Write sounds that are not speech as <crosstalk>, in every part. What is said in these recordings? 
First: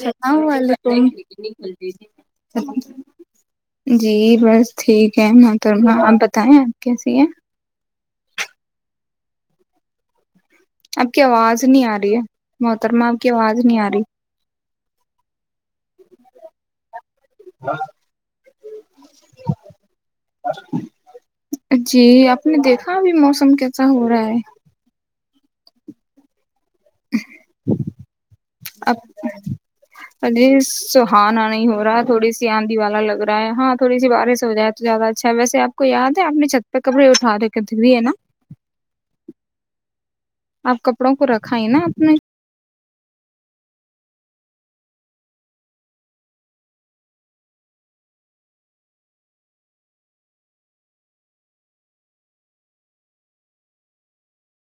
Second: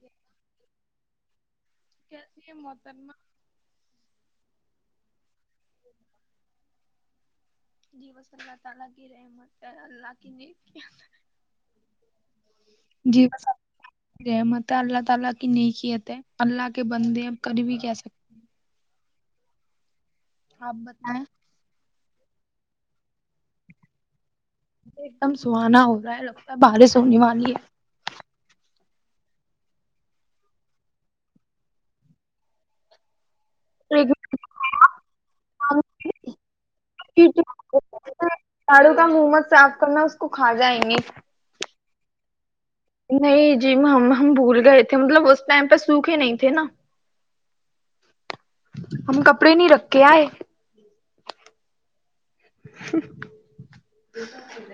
سلام ولیکم جی بس <unintelligible> ٹھیک کیا محترما آپ بتائیں آپ کیسی ہے جوسلہا تلگیرے م اللہا کین <unintelligible> <unintelligible> آپ کی آواز نہیں آ رہی ہے محترما آپ کی آواز نہیں آ رہی ت اللہ تعالا کی نہیں یت ہے اللہ کے بندے اب کر بھی کہ سکتے ہیں آپ بتائیں جی آپ نے دیکھا ابھی موسم کیسا ہو رہا ہے ایک دم سہانا ہو رہا ہے لوگ باریں س ہونے والی ہے اب اجے سہانا نہیں ہو رہا تھوڑی سی آندھی والا لگ رہا ہاں تھوڑی سی بار سے ہو جائے تو زیادہ اچھا ہے ویسے آپ کو یاد ہے آپ نے چھت پہ کپڑے اٹھا دے کے د ہے نا جھاڑو کا منہ مت صاف کرنا اس <unintelligible> آپ گے کپڑوں کو رکھائیں نا اپنے نہیں جی ہم ہم بھول گئے تھے مطلب اس ٹائم پہ سوکھے نہیں تھے نا ہم کپڑے نہیں رکھے آئے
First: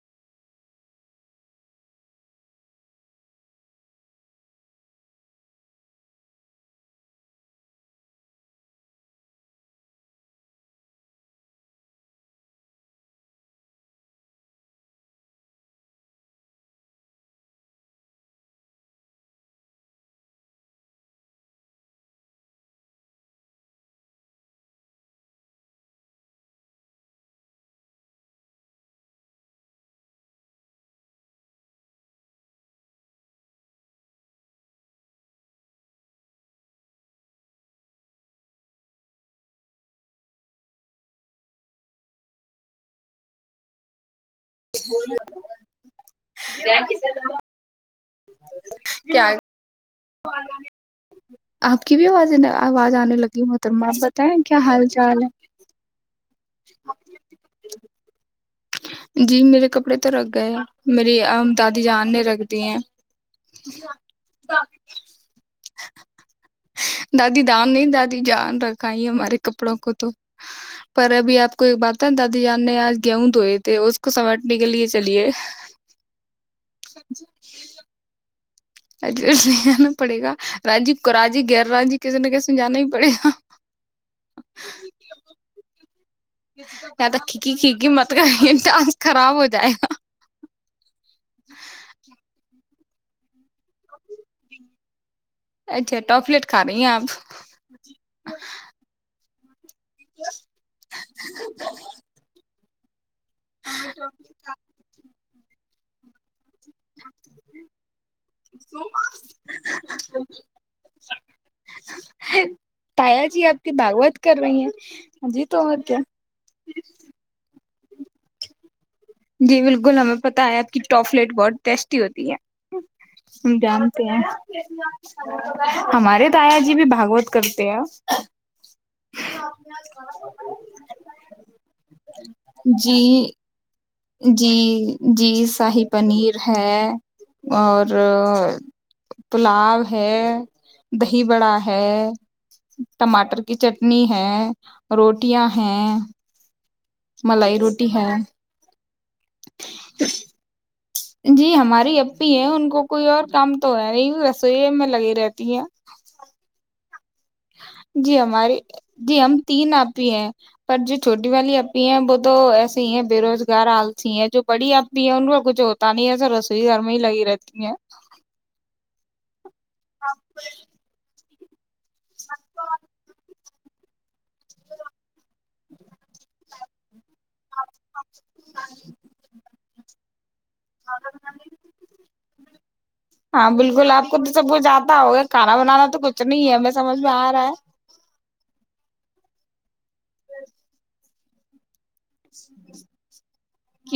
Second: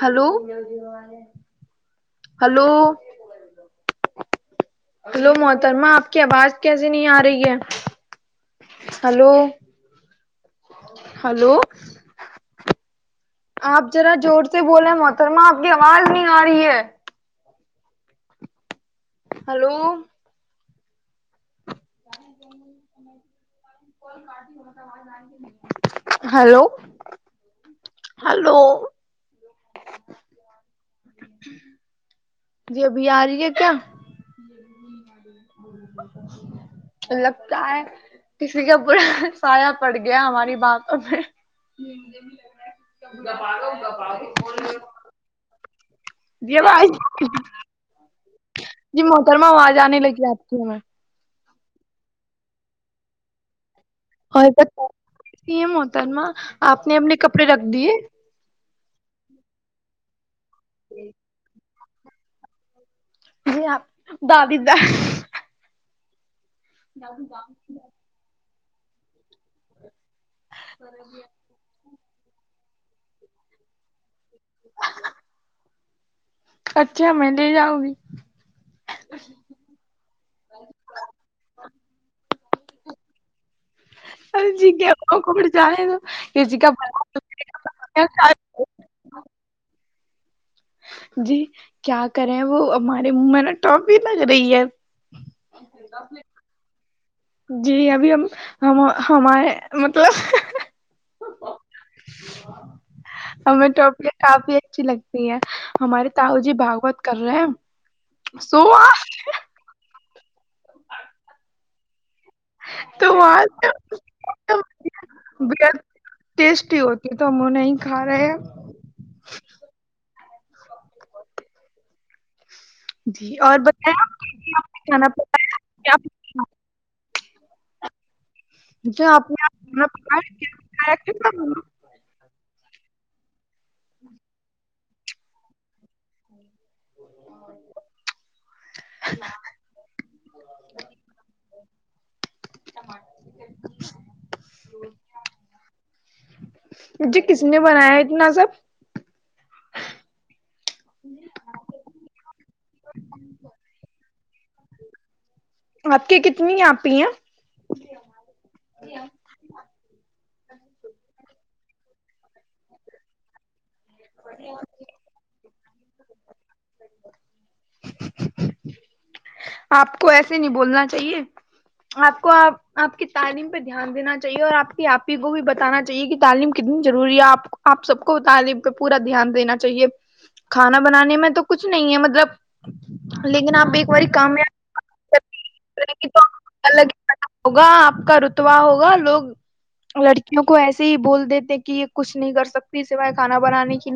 ہلو ہلو ہلو محترما آپ کی آواز کیسے نہیں آ رہی ہے ہلو ہلو آپ ذرا زور سے بولے محترما آپ کی آواز نہیں آ رہی ہے ہلو ہلو ہلو جی ابھی آ رہی ہے کیا لگتا ہے کسی کا برا سایہ پڑ گیا ہماری باتوں میں <unintelligible> جی جی کیا محترما آواز جا تی ھو میں آپ کی بھی آواز آواز آنے لگی محترمہ آپ بتائیں اور کیا حال چال ہے بتاےحتر ما آپ نے اپنے کپڑے رکھ دیے جی میرے کپڑے تو رکھ گئے میری دادی جاننے رکھتی ہیں جی آپ دادی دادی دان نہیں دادی جان رکھ <inaudible> کپڑوں کو تو پر ابھی آپ کو ایک بات ہے دادی ی نے آج گیہوں دوئے تھے اس کو سمٹنے کے لیے چلیے اچھا میں لے جاؤں گی ا نہیں آنا پڑے گا رانجی راجی غیر رانجی کسی نہ کسی جانا ہی پڑے گا اور جیگ کو کوبٹے جانے گا تو کھییکی کھکی مت کریں یہ ٹاسک خراب ہو جائے گا جی کیا کریں وہ ہماریے م نے ٹاپ بھی لگ رہی ہے اچھا ٹاپلیٹ کھا رہی ہیں آپ جی ابھی ہم ہم ہماے مطلب ہمیں ٹوفیاں کافی اچھی لگتی ہیں ہمارے تاؤو جی <inaudible> <inaudible> بھاگوت کر رہے ہیں سو تو تایا جی وہاں آپ کی باگوت کر سے رہی ہیں جی بےحد توہوتے ہے ہیں ٹیسٹی ہوتی ہے تو ہم وہ نہیں کھا رہے ہو جی بلکل ہمیں پتا ہے آپ کی ٹافلیٹ بہت ٹیسٹی ہوتی ہے جی اور ہم بتائیں جانتے آپ ہیں کے لیے آپ نے کھانا پکایا کیا ہمارے تایا جی بھی بھگوت کرتے آ <inaudible> جو آپ جی جی جی شاہی پنیر ہے اور پلاب ہے دہی بڑا ہے ٹماٹر کی چٹنی ہے روٹیاں ہیں جی کس نے ملائی روٹی بنایا ہے اتنا سب <inaudible> جی ہماری اب پی ہیں ان کو کوئی اور کام تو ہے نہیں رسوئی میں لگے رہتے آپ کی کتنی آپ پی ہے جی ہماریے جی ہم تین آپی ہیں پر جو چھوٹی والی اپی وہ تو ایسے ہی ہے بے روزگار حال س جو پڑی اپی ہیں ان کا کچھ اور پانییا سے رسوئی گھر میں ہی لگی رہتی ہیں آپ کو ایسے نہیں بولنا چاہیے آپ کو آپ آپ کی تعلیم دھیان دین چاہیے اور آپ کی آپی کو بھی بتانا چیے کہ تعلیم کتنی جضر وری آپ آپ سب کو تعلیم پہ پورا دھیان دینا چاہیے کھانا بنانے میں تو کچھ نہیں ہے مطلب لیکن آپ ایک باری خود سےب جاتا کامیاب ہوگا کھانا بنانا کریں تو گی کچھ نہیں ہے ہمیں الگ سمجھ میں آ رہا ہے وہ لوگ لڑکیوں کو ایسے ہی بول ت کی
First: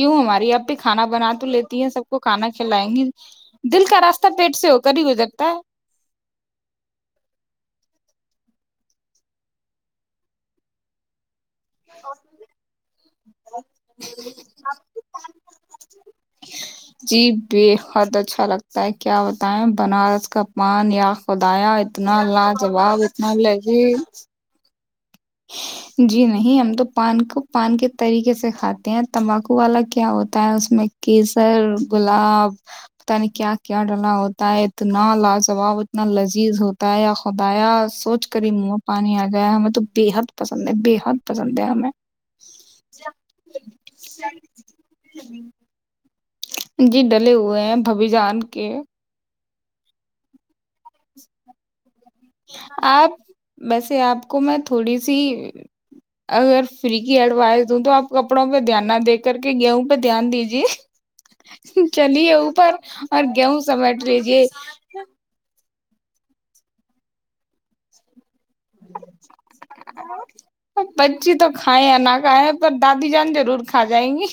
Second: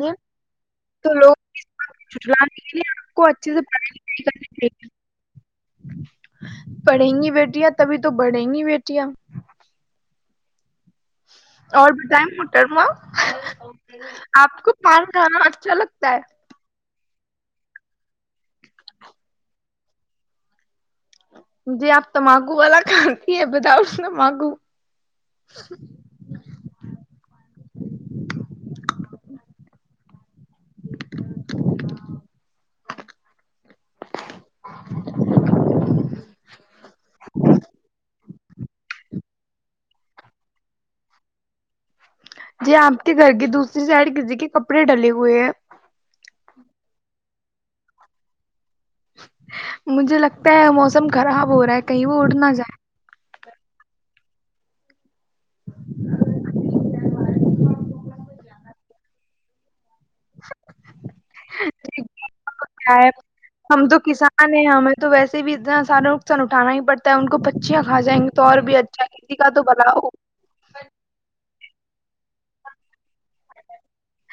لیے ہماری آپ پہ کھانا بنا تو لیتی ہیں سب کو کھانا جھٹلانے کے کھلائیں لیے گی آپ کو اچھے سے دل پڑھائی کا لکھائی راستہ کرنی پیٹ سے ہو چاہیے کر ہی گزرتا ہے پڑھیں گی بیٹیاں تبھی تو تو بڑے ہی نہیں بیٹیاں اور بتائ مٹرم آپ کو پان کھانا اچھا لگتا س جی بےحد اچھا لگتا ہے کیا بتائیں بنارس کا پان خدایا ہے جی آپ اتنا تمباکو والا لاجواب اتنا کھاتی ہے بتاؤ لجی تمباکو جی نہیں ہم تو پان کو پان کے طریقے سے کھاتے ہیں تمباکو والا کیا ہوتا ہے اس میں کیسر گلاب پت نہیں کیا کیا ڈلا ہوتا ہے اتنا لاجواب اتنا لذیذ ہوتا ہے یا خدایا سوچ کر ہی منہ پانی آ گیا ہے ہمیں تو بےحد پسند ہے بےحد پسند ہے ہمیں جی آپ کے گھر کی دوسری سائڈ کسی کے کپڑے ڈلے ہوئے ہیں جی ڈلے ہوئے ہیں ببھی جان کے مجھے لگتا ہے موسم خراب ہو رہا ہے کہیں وہ اڑ نہ جائے آپ وسے آپ کو میں تھوڑی سی اگر فری کی ایڈوائس دوں تو آپ کپڑوں پہ دھیان نہ دے کر کے گیہوں پ دھیان دیجے چلیے اوپر کیا ہے اور گیہوں ہم تو سمیٹ لیجے کسان ہیں ہمیں تو ویسے بھی اتنا سارا نقصان اٹھا پڑتا ہے ان کو پچیاں کا جائیں گے تو اور بھی اچھا ہے کسی کا تو بلاؤ کھیں نہ کھائے پر دادی جان ضرور کھا جائیں گی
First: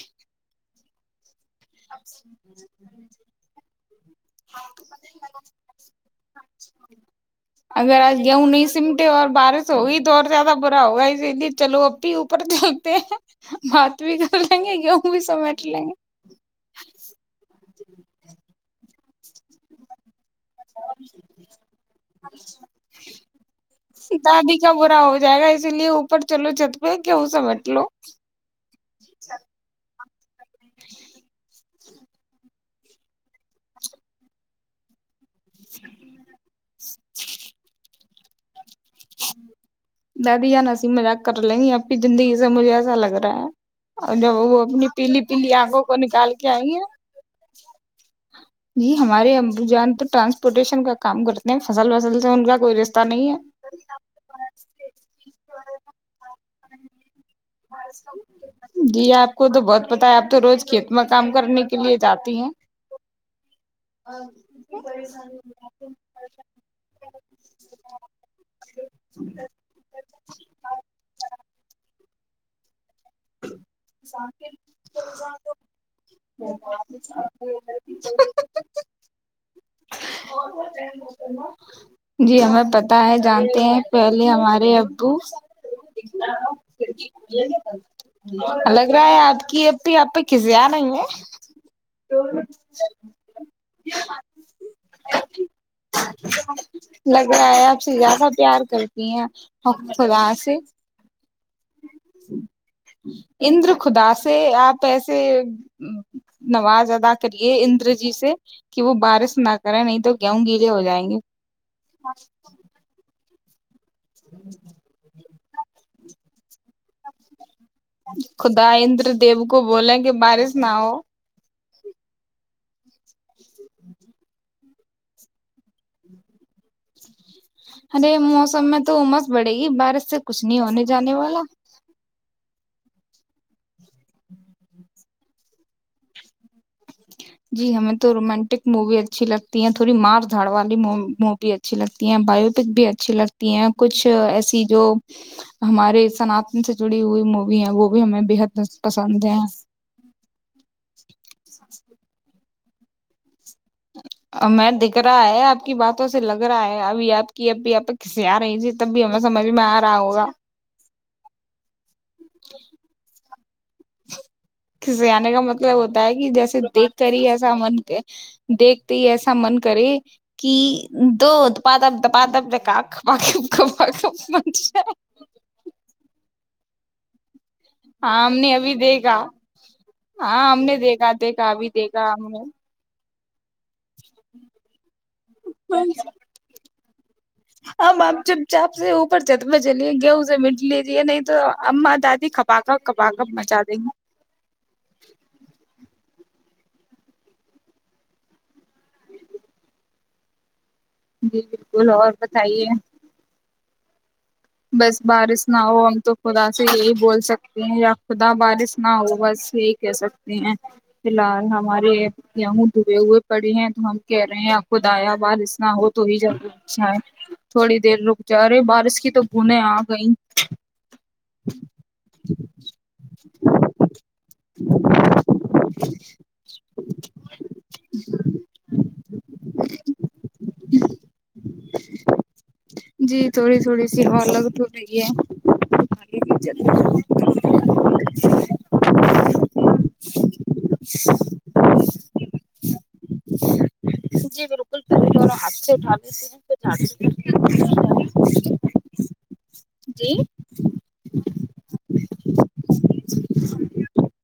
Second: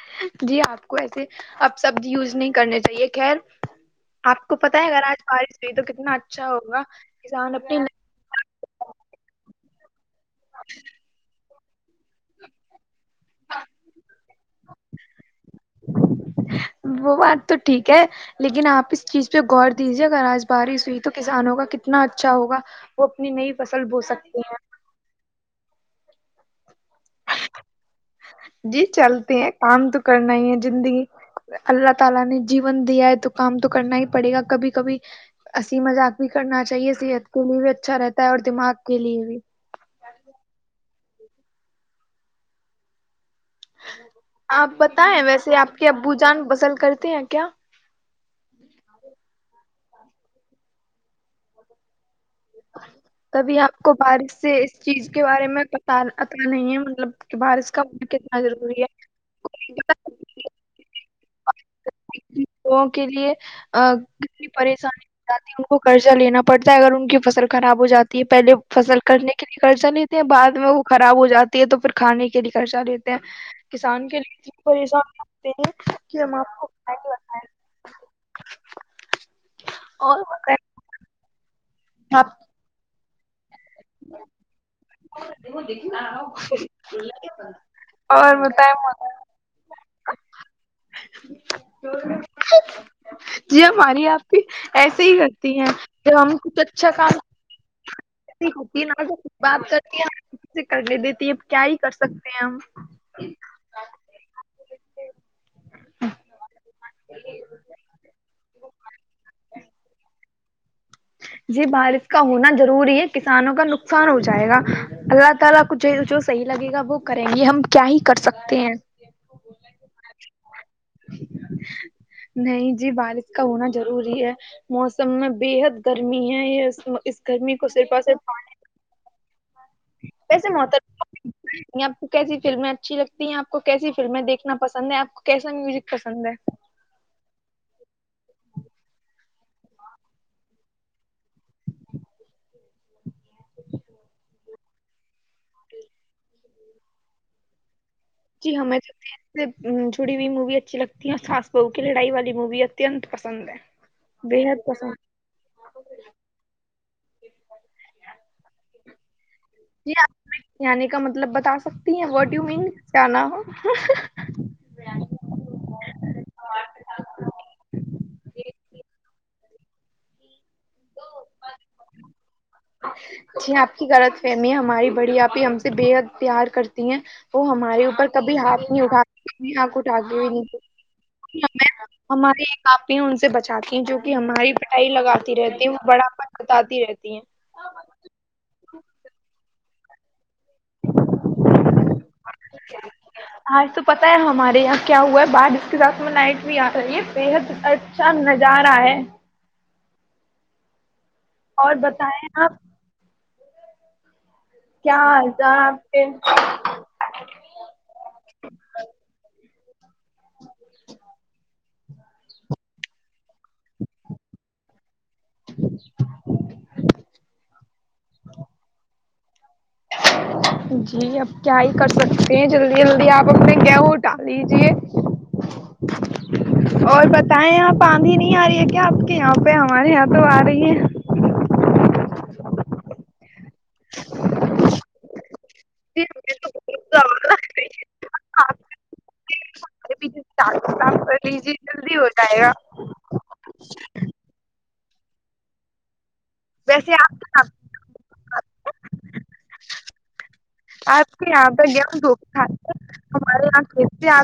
جی آپ کو ایسے اب سبزی یوز نہیں کرنی چاہیے خیر آ کو پتہ ہے اگر آج بارش ہوئی تو کتنا اھا اچھا ہوگا کسان اپنی اگر آج گیہوں نہیں سمٹے اور بارش ہوگئی تو اور زیادہ برا ہوگا اسی لیے چلو اوپر کے ہوتے ہیں بات بھی کر لیں گے گیہوں بھی سمیٹ لیں گے وہ بات تو ٹھیک ہے لیکن آپ اس چیز پہ غور دیجیے اگر آج میں بارش ہوئی تو کسانوں کا کتنا اچھا ہوگا وہ اپنی نئی فصل بو سکتے ہیں اس لیے اوپر چلو ج جی چلتے ہیں کام تو کرنا ہی ہے <inaudible> اللہ تعالی نے جیون دیا ہے تو کام تو کرنا ہی پڑے گا کبھی کبھی ہسی مذاق بھی کرنا چاہیے صحت کے لیے بھی اچھا رہتا اور دما <unintelligible> دہ بھیی جانسی مزہ کر لیں گے آپنی زندگی سے مجھے ایسا لگ رہا ہے اور جب وہ آپ اپنی پیلی بتائیں پیلی ویسے آپ آنکھوں کے کو ابو نکال جان کے آئی بسل کرتے ہیں کیا جی ہمارے امبروجان تو ٹرانسپورٹیشن کا کام کرتے ہیں فصل وصل سے ان کا کوئی رشتہ نہیں ہے کبھی آپ کو بارش سے اس چیز کے بارے میں پت نہیں ہے مطلب بھارت کا من کتنا ضروری ہے جی آپ کو تو بہت پتا ہے آپ تو روز کھیت میں کام کرنے کے لیے جاتی ہیں لوگوں کے لیے کتنی پریشانی ہو جاتی ہے ان کو قضہ لینا پڑتا ہے اگر ان کی فصل خراب ہو جاتی ہے پہلے فصل کرنے کے لیے خرچا لیتے ہیں بع میں وہ خراب ہو جاتی ہے تو کھانے کے لیے خرچہ لیتے ہیں کسان کے لیے اتنی پریشان ہوتے ہیں کہ ہم آپ کو کیا ہی بتائیں اور بتائیں <unintelligible> جی ہمیں پ ہے جانتے ہیں پہلے ہمارے ابو اور مط لگ رہا ہے آپ کی اب آپ پہ کسی آ نہیں ہے جی ہماری آپ کی ایسے ہی کرتی ہیں لگ رہا ہے آپ سے زیادہ ایسی پیار ہوتی ہے ن کرتی ہیں بات اور کرتی خدا ہے سے کرنے دیتی ہے کیا ہی کر سکتے ہیں ہم اندر خدا سے آپ ایسے نواز ادا کریے اندر جی سے کہ وہ بارش نہ کریں نہیں تو گوں گی جی بارش کا ہونا ضروری ہے کسی کانوں کا نق نقصان ہو جائے گا اللہ تعالی کچھ جو جو صحیحگے گا وہ کریں گے ہم کیا ہی کر سکتے ہیں خدادر دیو کو بولیں کہ بارش نہ ہو نہیں جی بارش کا ہونا ضروری ہے موسم میں بےحد گرمی ہے یہ گرمی کو صرف اور ارے صرف پانی موسم میں تو امس بڑے گی بارت سے کچھ ویسے نہیں ہونے محترم جانے والا آپ کو کیسی فلمیں اچھی لگتی ہیں آپ کو کیسی فلمیں دیکھنا پسند ہے آپ کو کیسا میوزک پسند ہے جی ہمیں تو رومانٹک مووی اچھی لگتی ہیں تھوڑی مار دھاڑ والی مووی اچھی لگتی ہیں بایو پک بھی اچھی لگتی ہیں کچھ ایسی جو ہمارے سنتن سے جڑی ہوئی موویاں وہ بھی ہمیں جی بےحد ہمیں پسند ہیں جڑی ہوئی مووی اچھی لگتی ہے اور وہ کی لڑائی والی مووی اتنت پسند ہے بےحد میں پسند دکھ رہا ہے آپ کی باتوں سے لگ رہا ہے ابھی آپ کی اب بھی آپ کسسی آ رہی تھی تب بھی ہمیں سمجھ میں آ جی ا ہوا آپ یعنی کا مطلب بتا سکتے کے آنے کا مطلب ہوتا ہے کہ جیسے دیکھ کر ہی ایسا من کے دیکھتے ہی ایسا ا من کرے کہ دو دپ داب جی آپ کی غلط فہمی ہے ہماری جائے۔ بڑی آپ ہم سے بےحد پیار کرتی تی ہیں وہ ہمارے اوپر ہاں کبھی ہم نے ہاتھ ابھی نہیں اٹھا دیکھا ہھ اٹھا ہاں ہم نے دیکھا دیکھا ابھی کےئے دیکھا ہم نے ہمارے آپ ہی ہ <unintelligible> سات جو کہ ہماری پڑھائی لگاتی رہتی وہ بڑاپن بتاتی رہتی ت ہیں <unintelligible> آ چپ چاپ سے اوپر جت میں چلیے گیہؤ مٹ لیجے نہیں تو ااں دادی کپا کر کپا کر مچا آج دیں تو گے پتہ مائٹ بھی آ کر یہ بےحد اچھا نظارہ ہے جی بالکل اور بتائیں آپ بتائیے بس کیا حال بارش نہ چال ہو آپ ہم کے تو خدا سے یہی بول سکتے ہیں یا خدا بارش نہ ہو بس یہ کہہ سکتے ہیں فی الحال ہمارے یہیہوں دوئے ہوئے پڑے ہیں تو ہم کہہ رہے ہیں آپ خود آیاباد انا ہو تو ہی جر اچھا ہے تھوڑی دیر رک جا رہے بارش کی تو بوندیں آ گئیں جی اپ کیا ہی کر سکتے ہیں جلدی جلدی آپ اپنے گ اٹال لیجے اور بتائیں آپ آندھی نہیں آ رہی ہے کیا آپ کے یہاں پہ ہمارے یہاں تو آ رہی ہے جی تھوڑی تھوڑی کسیر ہ لگٹو ل گ ہے ہمیں تو بہت زیادہ لگ رہی ہے آپ ہمارے پیچھے سے کام کر لیجیے جلدی ہو جائے گا <unintelligible> ہات سے اٹا ویسے آپ ج کے <unintelligible> <unintelligible> آپ کے یہاں پہ گ دھوک ہمارے یہاں کیسے آ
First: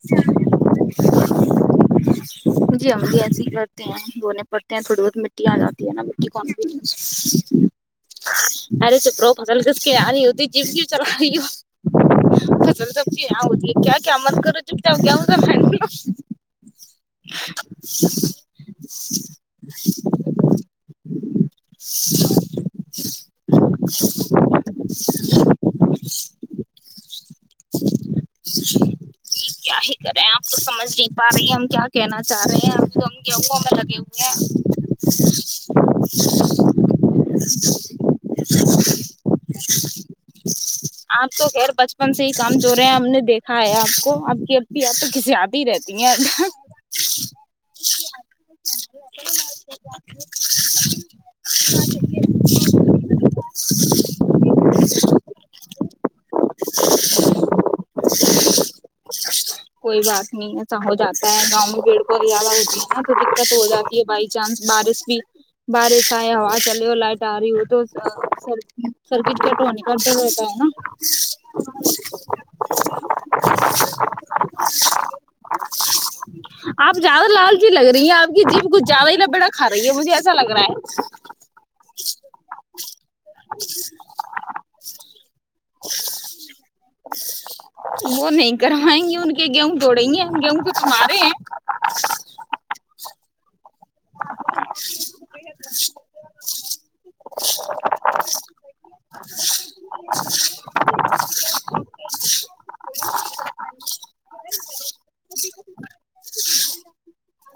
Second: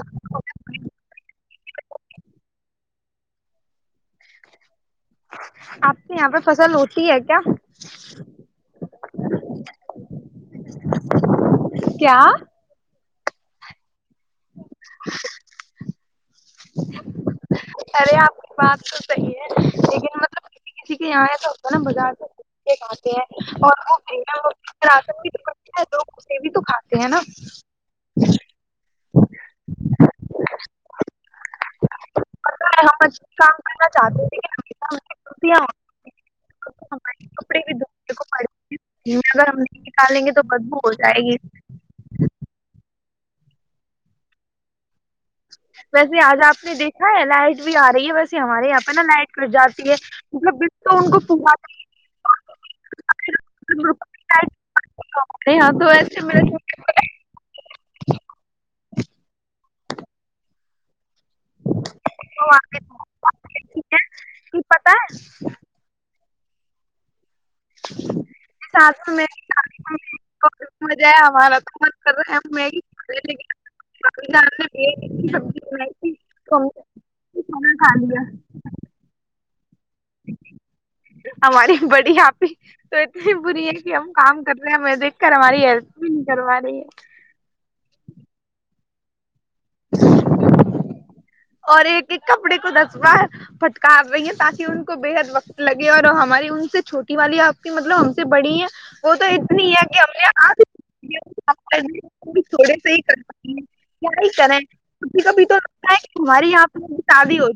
جی ہمم بھی ایسے ہی کرتے ہیں دنے پر تھوڑی بہت مٹی آ جاتی ہے آپ نا کے مٹی یہاں پہ کون فصل ہوتی ہے کیا الے چپرو فصل کس ک آنی ہوتی ج ج چل کیا فصل تو جی ہاں کیا کیامن کر چ آگ کیاؤ گ فڈ <inaudible> ارے آپ کی بات تو صحیح ہے لیکن مطلب کسی کسی کے یہاں ہے تو ہوتا ہے نا بازار سے کے کاتے ہیں اور وہ ان بھی تو ہیں لوگ اس بھی تو کھاتے ہیں نا کیا ہی کریں آپ تو سمجھ نہیں پا رہی ہیں ہم کیا کہنا چاہ رہے پتہ ہیں ہے ہم تو ہم اچھا گیہوں کام میں کرنا لگے چاہتے ہوئے لیکن ہیں ہمیشہ ہم سے غلطیاں ہوتی ہیں، ہمارے کپڑے بھی دوسرے کو پڑ <inaudible> <inaudible> نہیں نکالیں گے تو کدبو ہو جائے آپ گی تو خیر بچپن ہی کام جو رہے ہیں ہم نے دیکھا ہے آپ کو آ کی اب تو کسی آتی ہی رہتی ویسے آج ہیں آپ نے دیکھا ہے لائٹ بھی آ رہی ہے ویسے ہمارے یہاں پہ نا لائٹ کٹ جاتی ہے مطب تو ان کو س اں تو ایسے مے <unintelligible> چاہ جاتا ہے گاؤں میں پیڑ کو ایادہ ہوتی ہے نا تو دقت ہو جاتی ہے بائی کہ چانس پتا بارش ہے بھی بارش آ ہوا چلے ہو لائٹ ساری وہ تو سر ساتھ سر میں ککٹ ہونے کر ہوتا ہے نا مزہ ہے ہمارا تو من کر رہا ہے ہم میگی لیکن سبزی بنائی تھی تو ہم نے آپ زیادہ لال جی کھانا لگ کھا رہی ہیں لیا آپ کی جیم کچھ زیادہ ہی لبڑا ہماری بڑی آپھی تو اتنی بری ہے کہ ہم کام کر رہے ہیں ہم دیکھ کر ہماری ہیپ بھی نہیں کرو رہی ہے طرحیںوں کہ گیہوں دوڑیںیے ہیں گیہوں کھ مارے ہیں اور ایک ایک کپڑے کو دس ہ پ کاار رہی ہے تاکہ ان کو بے حد وقت لگے اور ہماری ان سے چھوٹی والی آتی مطلب ہم سے بڑی ہیں وہ تو اتنی ہے کہ ہم نے آ تھوڑے سے ہی کر پائیں گے ہی کرا ہے ک کابھی تو رتا ہے ہماری یہاں پہ شادی ہو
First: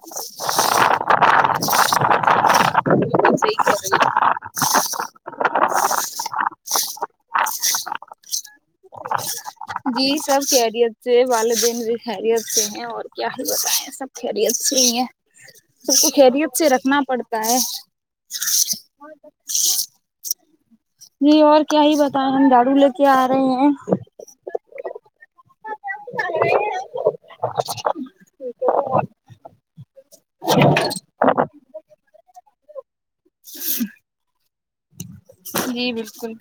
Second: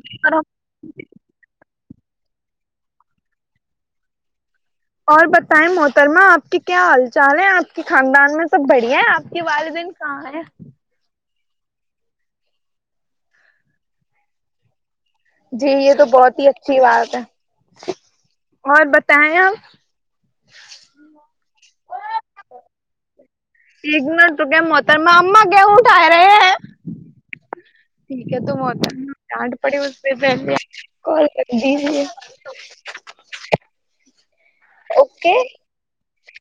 اور بتائیں محترما آپ کی کیا حال چال ہے آپ کے خاندان میں سب بڑھیا ہے آپ کے والدین جی کہاں سب ہیں کہہریت سے والدین بھی خیریت سے ہیں اور کیا ہی بت ہے سب خیریت سے ہی ہیں جی یہ سب تو کو بہت ہی خیریت سے اچھی رکھنا بات ہے پڑتا اور بتائیں آپ <inaudible> جی اور کیا ہی بتیں ہم دارو لے کے آ رہے ہیں ایکگن تو کیا م میں اا گیہٹھا رہے ہیں ٹھیک ہے تتا ڈانٹ پڑی اس سے پہلے کال کر دییے اوکے <inaudible> جی بالکل